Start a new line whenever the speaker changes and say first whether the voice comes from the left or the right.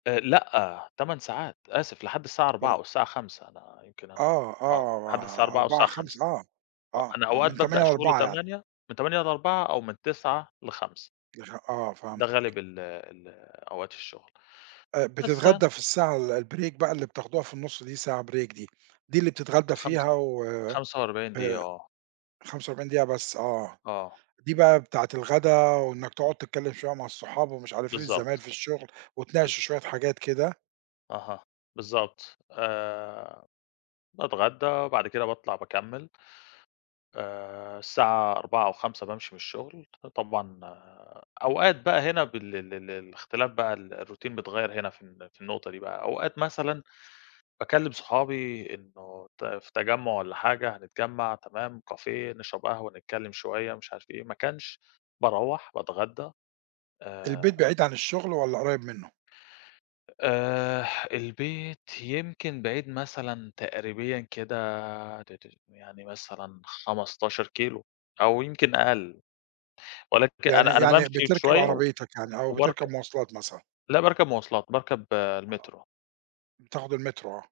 left: آآ، لأ 8 ساعات، آسف لحد الساعة 16:00
right: تما
left: أو الساعة 17:00 أنا يمكن أنا
right: آه
left: آه، لحد الساعة
right: آه
left: 16:00 أو
right: 16:00
left: الساعة 17:00
right: 17:00 آه
left: آه،
right: آه
left: أنا
right: آه
left: أوقات
right: من
left: بابدأ
right: 08:00
left: الشغل
right: ل16:00 يعني.
left: 08:00 من 08:00 ل16:00 أو من 09:00 ل17:00
right: يفه آه
left: ده غالب
right: فهمتك.
left: ال ال أوقات الشغل،
right: آآ،
left: بس
right: بتتغدى في الساعة ال الbreak بقى اللي بتاخدوها في النُصّ دي، ساعة break دي دي اللي بتتغدى
left: خمس
right: فيها وآآ،
left: 45 دقيقة، آه.
right: 45 دقيقة بس، آه،
left: آه،
right: دي
left: إمم.
right: بقى بتاعة الغدا وإنك تقعد تتكلم شوية مع الصحاب ومش عارف إيه، الزمايل
left: بالضبط،
right: في الشغل
left: بالض
right: وتناقشوا شوية حاجات كده.
left: أها، بالضبط، آآ، باتغدّى وبعد كده باطلع باكمّل. آآ، الساعة 16:00 أو 17:00 بامشي من الشغل طبعًا أوقات بقى هنا بال ال ال الاختلاف بقى ال الروتين بيتغيّر هنا في ال في النقطة دي بقى، أوقات مثلًا باكلّم صحابي إنه ت في تجمُّع والَّا حاجة هنتجمّع، تمام cafe نشرب قهوة نتكلم شوية، مش عارف إيه، ما كانش باروّح باتغدّى
right: البيت
left: آآ
right: بعيد عن الشغل والَّا قريّب منه؟
left: آآ، البيت يمكن بعيد مثلًا تقريبيًا كده، ت ت يعني مثلًا 15 كيلو، أو يمكن أقل، ولكن
right: يعني
left: أنا أنا
right: يعني
left: بامشي
right: بتركب
left: شوية
right: عربيتك يعني، أو
left: وبارك
right: بتركب مواصلات مثلًا؟
left: لأ باركب مواصلات باركب
right: آه،
left: المترو.
right: بتاخد المترو، آه.